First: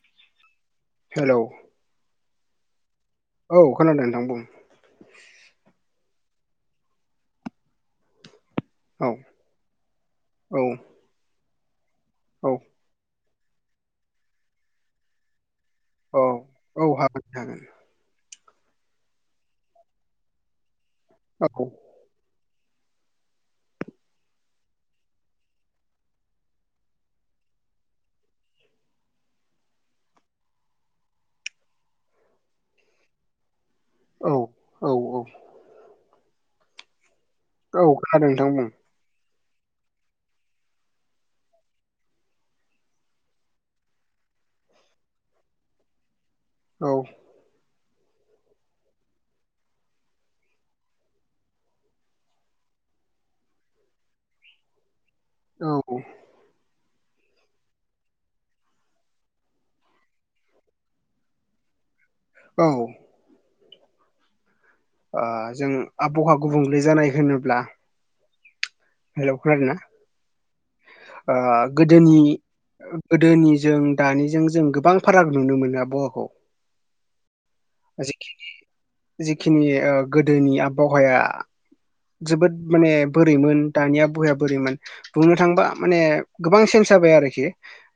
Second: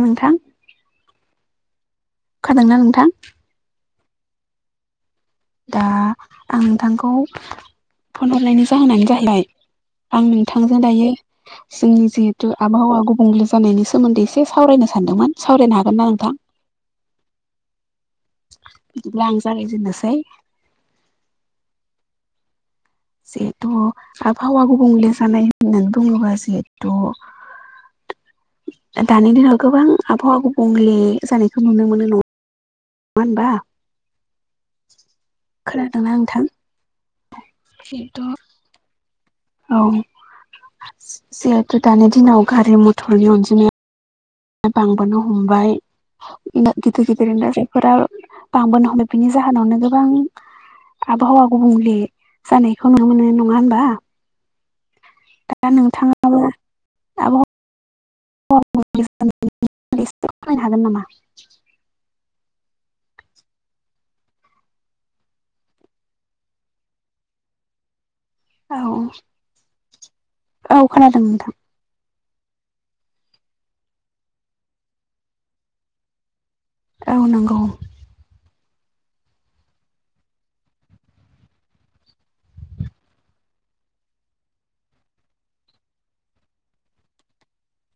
नोंथां। हेलौ खोनादोंना नोंथां? औ खोनादों नोंथां बुं। दा आं नोंथांखौ फन हरनायनि जाहोनानो औ जाहैबाय आं औ नोंथांजों दायो जोंनि औ जिहेतु आबहावा गुबुंले जानायनि सोमोन्दै एसे सावरायनो सानदोंमोन सावरायनो हागोन नामा? औ औ हागोन हागोन। बिदिब्ला आं जागायजेननोसै। औ जिहेथु आबहावा गुबुंले जानाय होननानै बुङोबा जिहेथु दानि दिनाव गोबां आबहावा गुबुंले जानायखौ नुनो मोनो नङा। होनबा। औ औ औ खोनादोंना नोंथां? औ खोनादों जिहेथु नोंथां बुं। औ जिहेथु दानि दिनाव गारि मथरनि अनजिमाया बांबोनो हमबाय औ गिदिर गिदिर फोर बांबोनो हमो बिनि जाहोनावनो गोबां आबहावा गुबुंले जानायखौ नुनो मोनो नङा होनबा? दा औ नोंथाङाबो [unintelligible] हागोन नामा? औ ओ जों आबहावा गुबुंले जानाय होनोब्ला औ ख ना औ खोनादों नोंथां गोदोनि गोदोनिजों दानिजों जों गोबां फाराग नुनो मोनाबहाखौ औ नंगौ जिखिनि गोदोनि आबहावाया जोबोद माने बोरैमोन दानिया बुया बोरैमोन बुंनो थांबा माने गोबां चेन्ज जाबाय आरोखि।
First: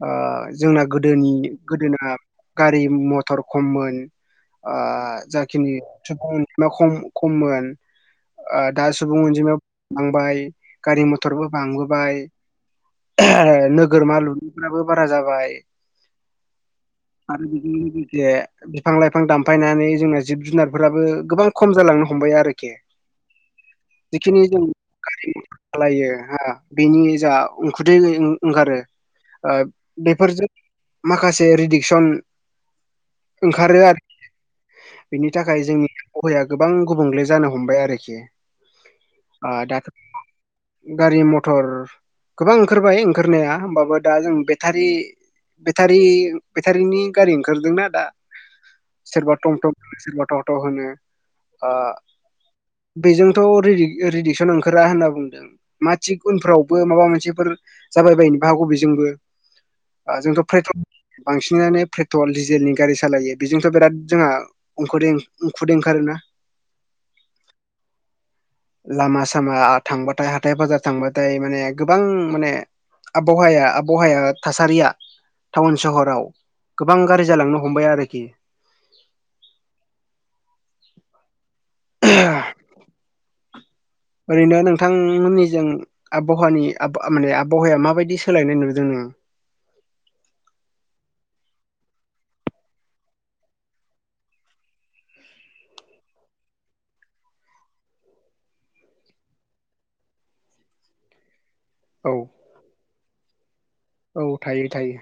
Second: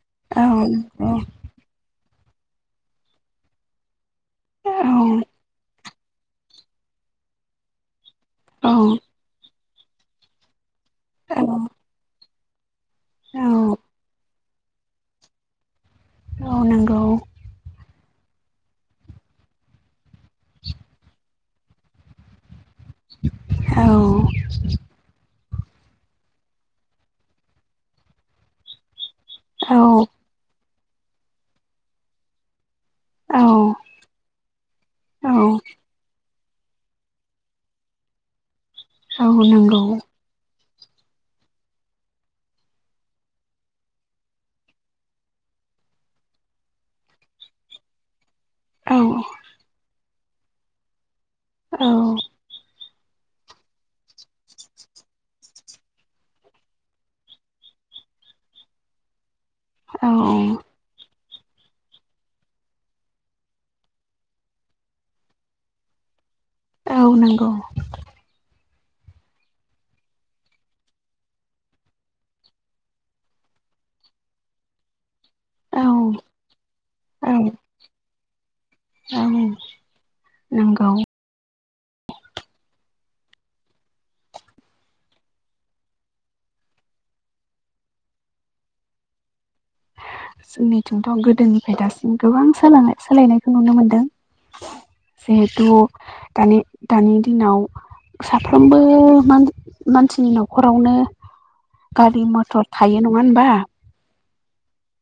ओ औ जोंना नंगौ गोदोनि गोदोना गारि मथर खममोन औ ओ जाखिनि सुबुं खममोन औ दा सुबुं गुब अनजिमायाव बांबाय गारि मथरबो बांबोबाय आरो नोगोरमा लुनायफ्राबो बारा जाबाय मावनांगौ म बिज बिफां लाइफां दानफायनानै जोंना जिब जुनारफोराबो गोबां खम जालांनो हमबाय आरोखि औ जिखिनि जों गारि मटर सालायो बेनि जा उखुदै ओंखारो औ बेफोरजों माखासे रिडिकसन ओंखारो आरो बिनि थाखाय जोंनि उाया गोबां गुबुंले जानो हमबाय आरोखि द' गारि मथर गोबां ओंखारबाय ओंखारनाया होमबाबो दा जों बेटारि बेटारि बेटारिनि गारि ओंखारदोंनाा दा सेरबा मट सेरबा ट होनो बेजोंथ' रदि रिदिक्सन ओंखारा होनना बुंदों मा थिग उनफ्रावबो माबा मोनसेफोर जाबाय बायनोबो हागौ बेजोंबो औ जोंथ' पेट्रल बांसिनानो पेट्रल डिजेलनि गारि सालायो बेजोंथ' बिराद जोंहा उखद ओंखारा औ नंगौ लामा सामा थांबाथाय हाथाथाय बाजार थांबाथाय माने गोबां माने आबहावाया आबहावाया थासारिया टाउन औ सहराव गोबां गारि जालांनो हमबाय आरोखि आं नंगौ [unintelligible] ओरैनो नोंथांमोननिजों आबहावानि माने आबहावाया माबायदि सोलायनाय नुदों नोङो जोंनिथिंथ' गोदोनिफ्राय दासिम गोबां सनाय सोलायनायखौ नुनो मोनदों जिहेतु दानि दानि दिनाव साफ्रोमबो मानसिनि न'खरावनो औ गारि मथर थायो नङा होनबा औ थायो थायो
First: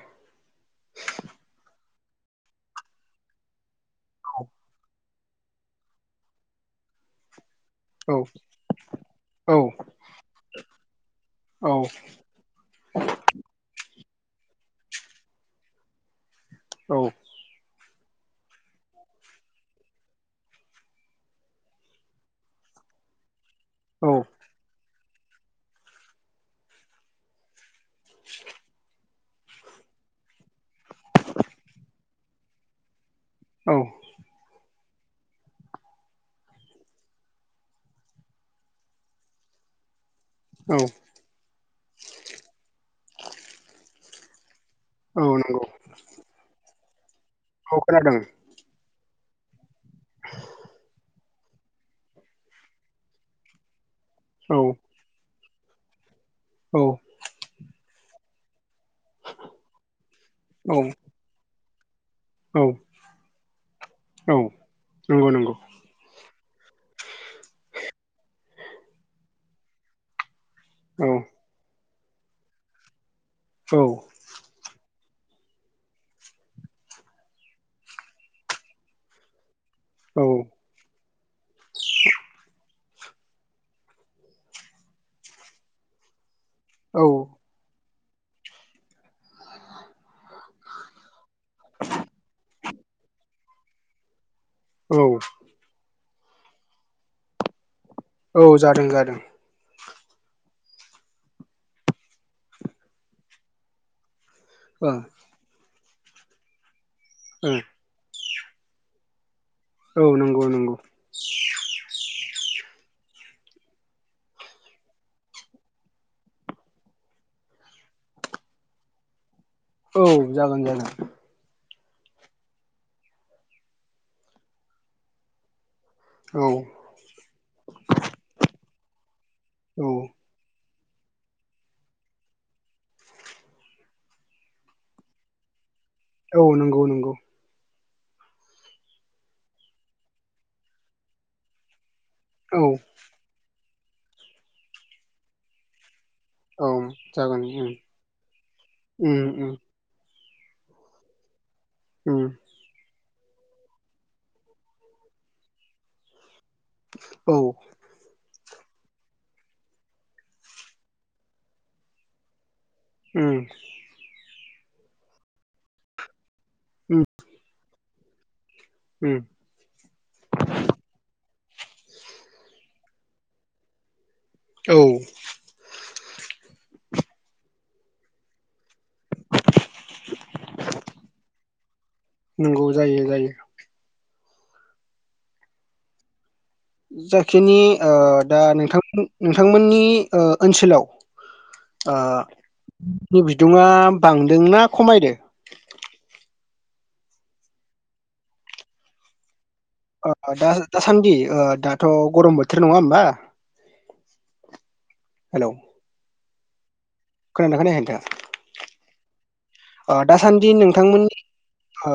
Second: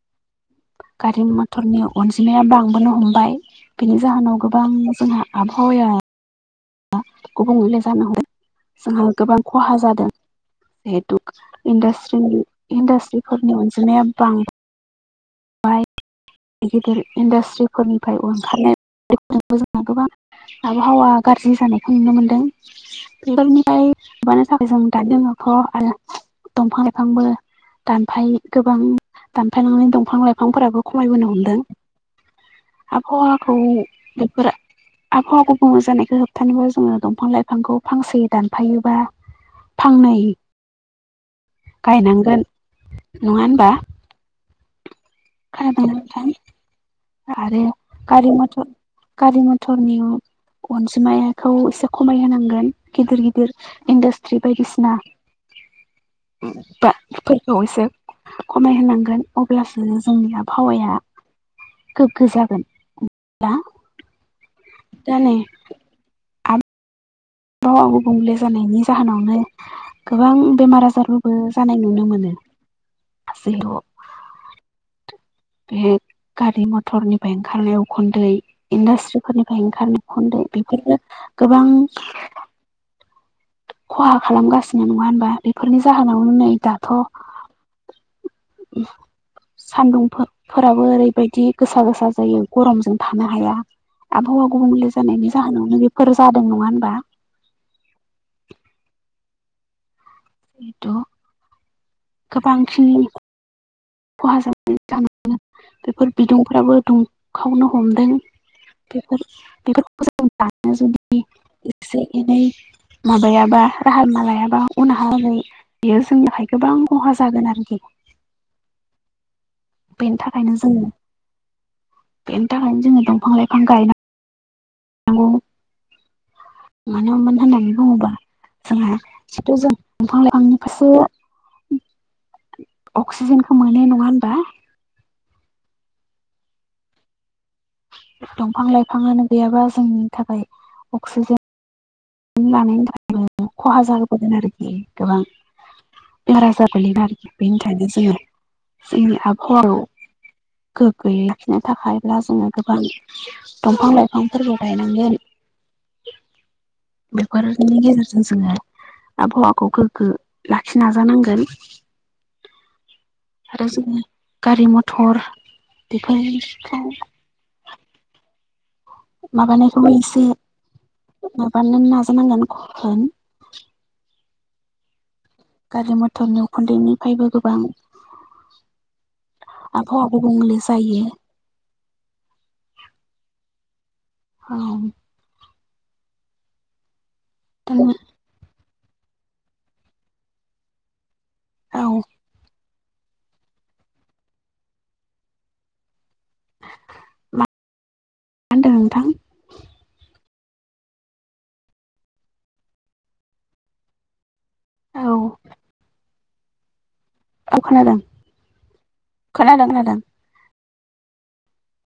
गारि मथरनि अनजिमाया बांबोनो हमबाय बिनि जाहोनाव गोबां जोंहा आब' [unintelligible] जान औ जोंहा गोबां औ खहा जादों जिहेथु औ इन्डास्ट्रिनि इन्डासट्रिफोरनि अनजिमा बां गिदिर इन्डास्ट्रिफोरनिफ्राय ओंखारनाय जोंना गोबां आबहावा गाज्रि जानायखौ नुनो मोनदों बेफोरनि औ ओमायबानो साख स दानो आरो दंफां लाइफांबो दानफाय गोबां दानफाय लांनानै दं दफां लाइफांफोराबो खमायबोनो हमदों आबहावा औ बेफोरा आबहावा गुबो जानायखौ होबथानोबा जोङो दंफां लाइफांखौ फांसे दानफायोबा। थांनाय औ। गायनांगोन नङा होनबा? औ नंगौ। आरो नोंथां आरो औ खोनादों गारि मथर गारि मथरनियाव अनजिमाखौ एसे खमायहांगोन गिदिर गिदिर इन्डास्ट्रि औ बायदिसिना औ फोरखौ एसे खमायहोनांगोन अब्लासो जोंनि औ आबहावाया गोग्गो औ जागोन होमब्ला औ नंगौ नंगौ आबहावा गुबुंले जानायनि जाहोनावनो गोबां बेमार औ आजारबोबो जानाय नुनो मोनो। [unintelligible] औ। बे गारि मथरनिफ्राय ओंखारनायाव उखुन्दै इन्डासट्रिफोरनिफ्राय ओंखारना औ उन्दै बेफोरबो गोबां खहा खालामगासिनो नङा होनबा बेफोरनि जाहोनावनो नै दा औ। [unintelligible] सान्दुं फो-फोराबो ओरैबायदि गोसा गोसा जायो गरमजों थानो हाया। आबहावा गुबुंले औ जानायनि जाहोनावनो बेफोर जादों नङा होनबा। औ जादों जादों। बेथ' गोबांखिनि खहा जानानै ओं थानाङो बेफोर बिदुंफोराबो ओं दुंखावनो हमदों बेफोर औ बेफोरखौ जों नंगौ दानो नंगौ जुदि एसे एनै माबायाबा राहा लामा लायाबा उनहा ओरै बियो जोंनिखाय गोबां खहा जागोन आरोखि। औ बेनि थाखायनो जागोन जोङो जागोन बेनि थाखायनो जोङो दंफां लाइफां गायनां गौ। औ मानो होननानै बुङोबा जोंहा जिथु जों औ दफां लाइ फांनि फारसे अक्सिजेनखौ मोनो नङा होनबा? औ नंगौ नंगौ। दंफां लाइफाङानो गैयाबा जोंनि थाखाय अक्सिजेन औ लानायनि थाखाय खहा जाबोदों आरोखि गोबां। बारा औ जाबायगोन आरोखि जागोन बेनि थाखायनो जोङो जोंनि उम उम आबहावायाव गोग्गोयै लाखिनो थाखायब्ला उम उम जोङो गोबां दंफां लाइफांफोरबो गायनांगोन। औ बेफोरनि गेजेरजों जोङो आबहावाखौ गोग्गो लाखिनो नाजानांगोन। उम आरो जोङो गारि मथर बेफोरखौ उम उम। माबानायखौबो एसे माबानो नाजानांगोन खोन औ। गारि मथरनि उखुन्दैनिफ्रायबो गोबां आबहावा गुबुंले जायो। नंगौ जायो जायो। औ। जाखिनि दा नोंथां नोंथांमोननि ओ ओनसोलाव औ ओ बे बिदुुंआ बांदोंना खमायदों? मा होनदों नोंथां? अ दा दासान्दि ओ दाथ' गरम बोथोर नङा होमबा? औ हेलौ। खोनानो औ खोनायाखै खोनादों नोंथां खोनादों ओ खोनादों दा। दासान्दि नोंथांमोननि ओ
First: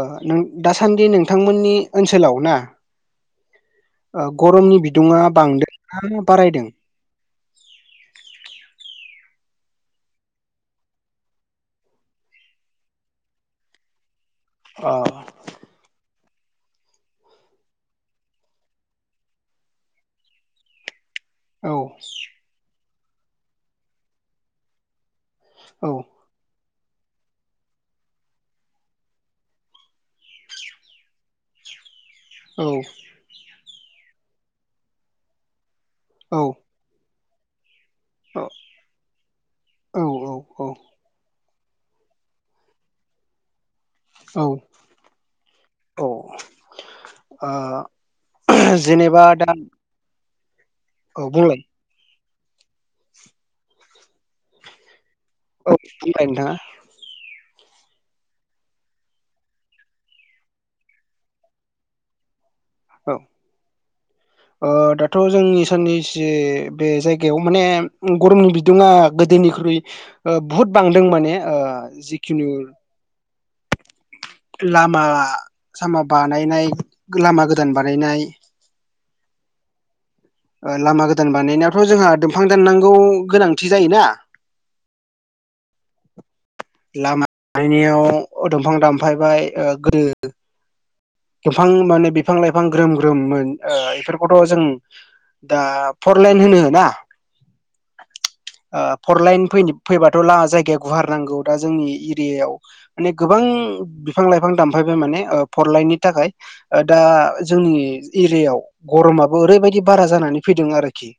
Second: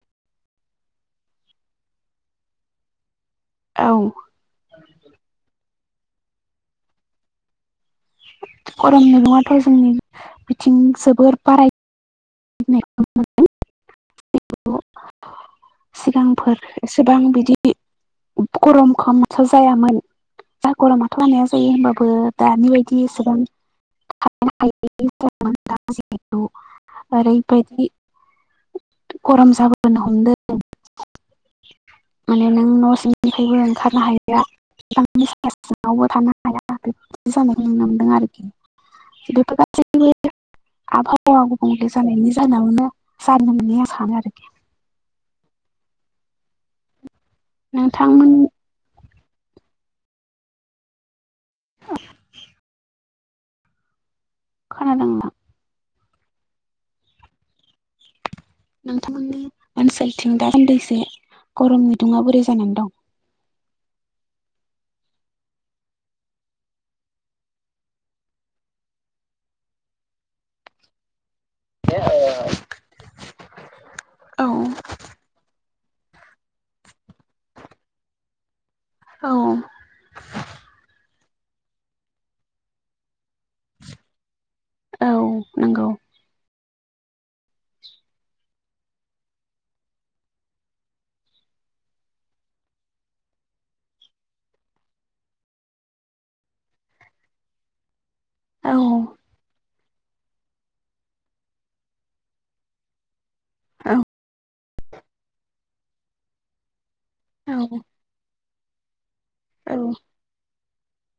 दासान्दि नोंथांमोननि ओनसोलाव ना। औ ओ गरमनि बिदुुङा बांदों ना बारायदों। गरम बिबाङाथ' जोंनि बिथिं जोबोर बाराय। अ। सिगांफोर एसेबां बिदि गरम खमसो जायामोन। जा गरमाथ' जानाया जायो औ होमबाबो दानि बायदि एसेबां औ [unintelligible] औ ओरैबायादि गरम जाबोनो हमदो माने नों औ न' सिंनिफ्रायबो ओंखारनो हाया [unintelligible] सिङावबो थानो औ हाया आरो बेदि जानाय नुनो मोनो। औ आरोखि बेफोर गासिबो आबहावा गुबुंले जानायनि जाहोनावनो जानो मोनो आं सानो आरो। अ। ओ नोंथांमोन जेनेबा दा। औ बुंलाय। खोनादों नोंथां। औ बुंलाय नोंथाङा। नोंथांमोननि ओनसोलथिं दा सान्दिसे गरमनि बिदुङा बोरै जानानै दं। औ। [inaudible] ओ दाथ' जोंनि साननैसो बे जायगायाव माने गरमनि बिदुङा गोदोनिख्रुइ ओ बुहुत बांदों माने ओ जिखुनु औ लामा सामा बानायनाय लामा गोदान बानायनाय औ। लामा गोदान बानायनायावथ' जोंहा दंफां दाननांगौ गोनांथि जायोना। औ नंगौ। लामा बानायनायाव दंफां दानफायबाय गोदो। बिफां माने बिफां लाइफां ग्रोम ग्रोम मोन ओ बेफोरखौथ' जों। दा फरलाइन होनो ना औ ओ फरलाइन फैनो। फैबाथ' जायगाया गुवार नांगौ दा जोंनि एरियायाव। माने गोबां बिफां लाइफां दानफायबाय माने फरलाइननि थाखाय। दा औ जोंनि एरियायाव गरमाबो ओरैबायदि बारा जानानै फैदों आरोखि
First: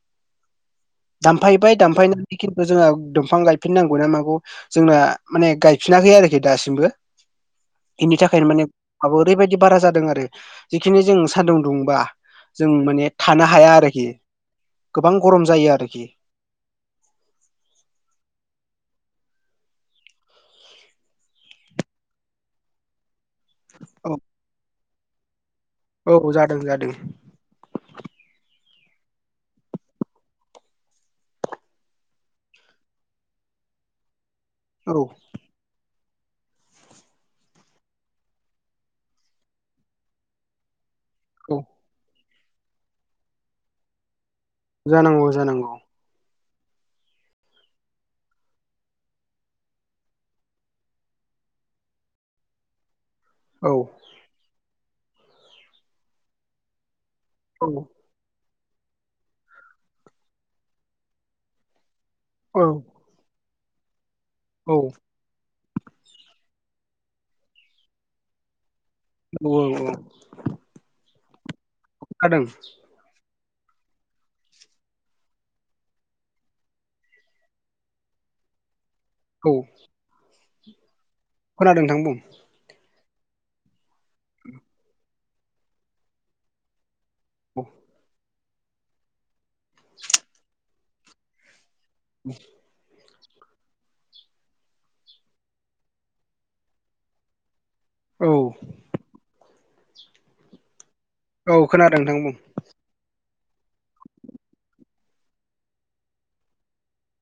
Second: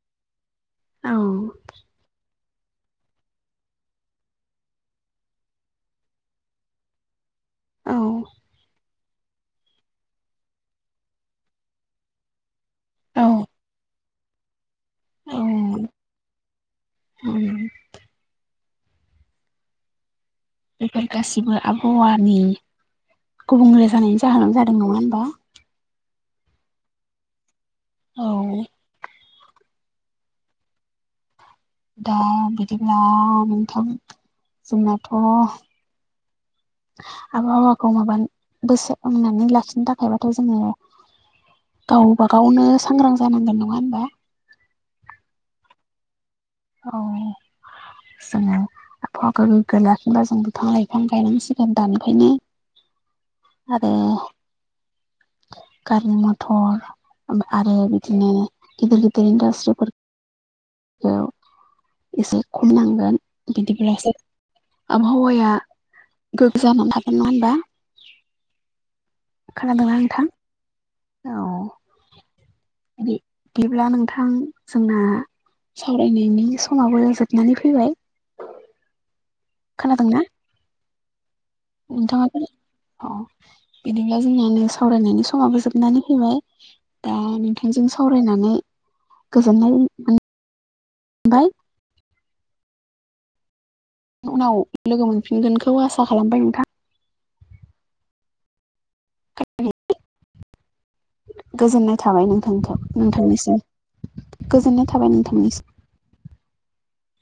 औ दानफायबाय दामफायनानै खिन्थु जोंहा दंफां गायफिननांगौ ना माागौ जोंना माने गायफिनाखै आरोखि दासिमबो। औ बेनि थाखायनो माने माबा ओरैबायदि बारा जादों आरो जिखिनि जों सान्दुं दुंबा। जों माने औ थानो हाया आरोखि गोबां गरम जायो आरोखि औ। बेफोर गासिबो आबहावानि गुबुंले औ जानायनि जाहोनाव जादों नङा होनबा औ जादों जादों औ। दा बिदिब्ला नोंथां औ जोंनाथ'। आबहावाखौ माबा बोसांनानै लाखिनो थाखायबाथ' जोङो औ गावबा गावनो सांग्रां जानांगोन नङा होनबा जानांगौ जानांगौ। औ। जोङो आबहावाखौ गोग्गो लाखिनोबा जों बिफां लाइफां गायनांसिगोन दानिफ्रायनो [inaudible] औ आरो गारि मथर औ आरो। बिदिनो गिदिर गिदिर इनडाष्ट्रिफोर। एसे औ खम नांगोन बिदिब्लासो। औ आबहावाया गोग्गो जानानै थागोन। नङा होनबा औ औ खोनादोंना नोंथां औ खोनादों बिब्ला नोंथां जोंना। सावरायनायनि समाबो जोबनानै फैबाय। औ। खोनादों ना। खोनादों नोंथां बुं नोंथांआबो अ बिदिब्ला जोंना नै सावरायनायनि समाबो जोबनानै फैबाय। दा नोंथांजों सावरायनानै गोजोननाय मोनबाय। [unintelligible] उनाव लोगो मोनफिनगोनखौ आसा खालामबाय नोंथां। औ औ गोजोननाय खोनादों नोंथां थाबाय बुं नोंथांखौ नोंथांनिसिम गोजोननाय थाबाय नोंथांनिसिम।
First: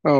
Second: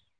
औ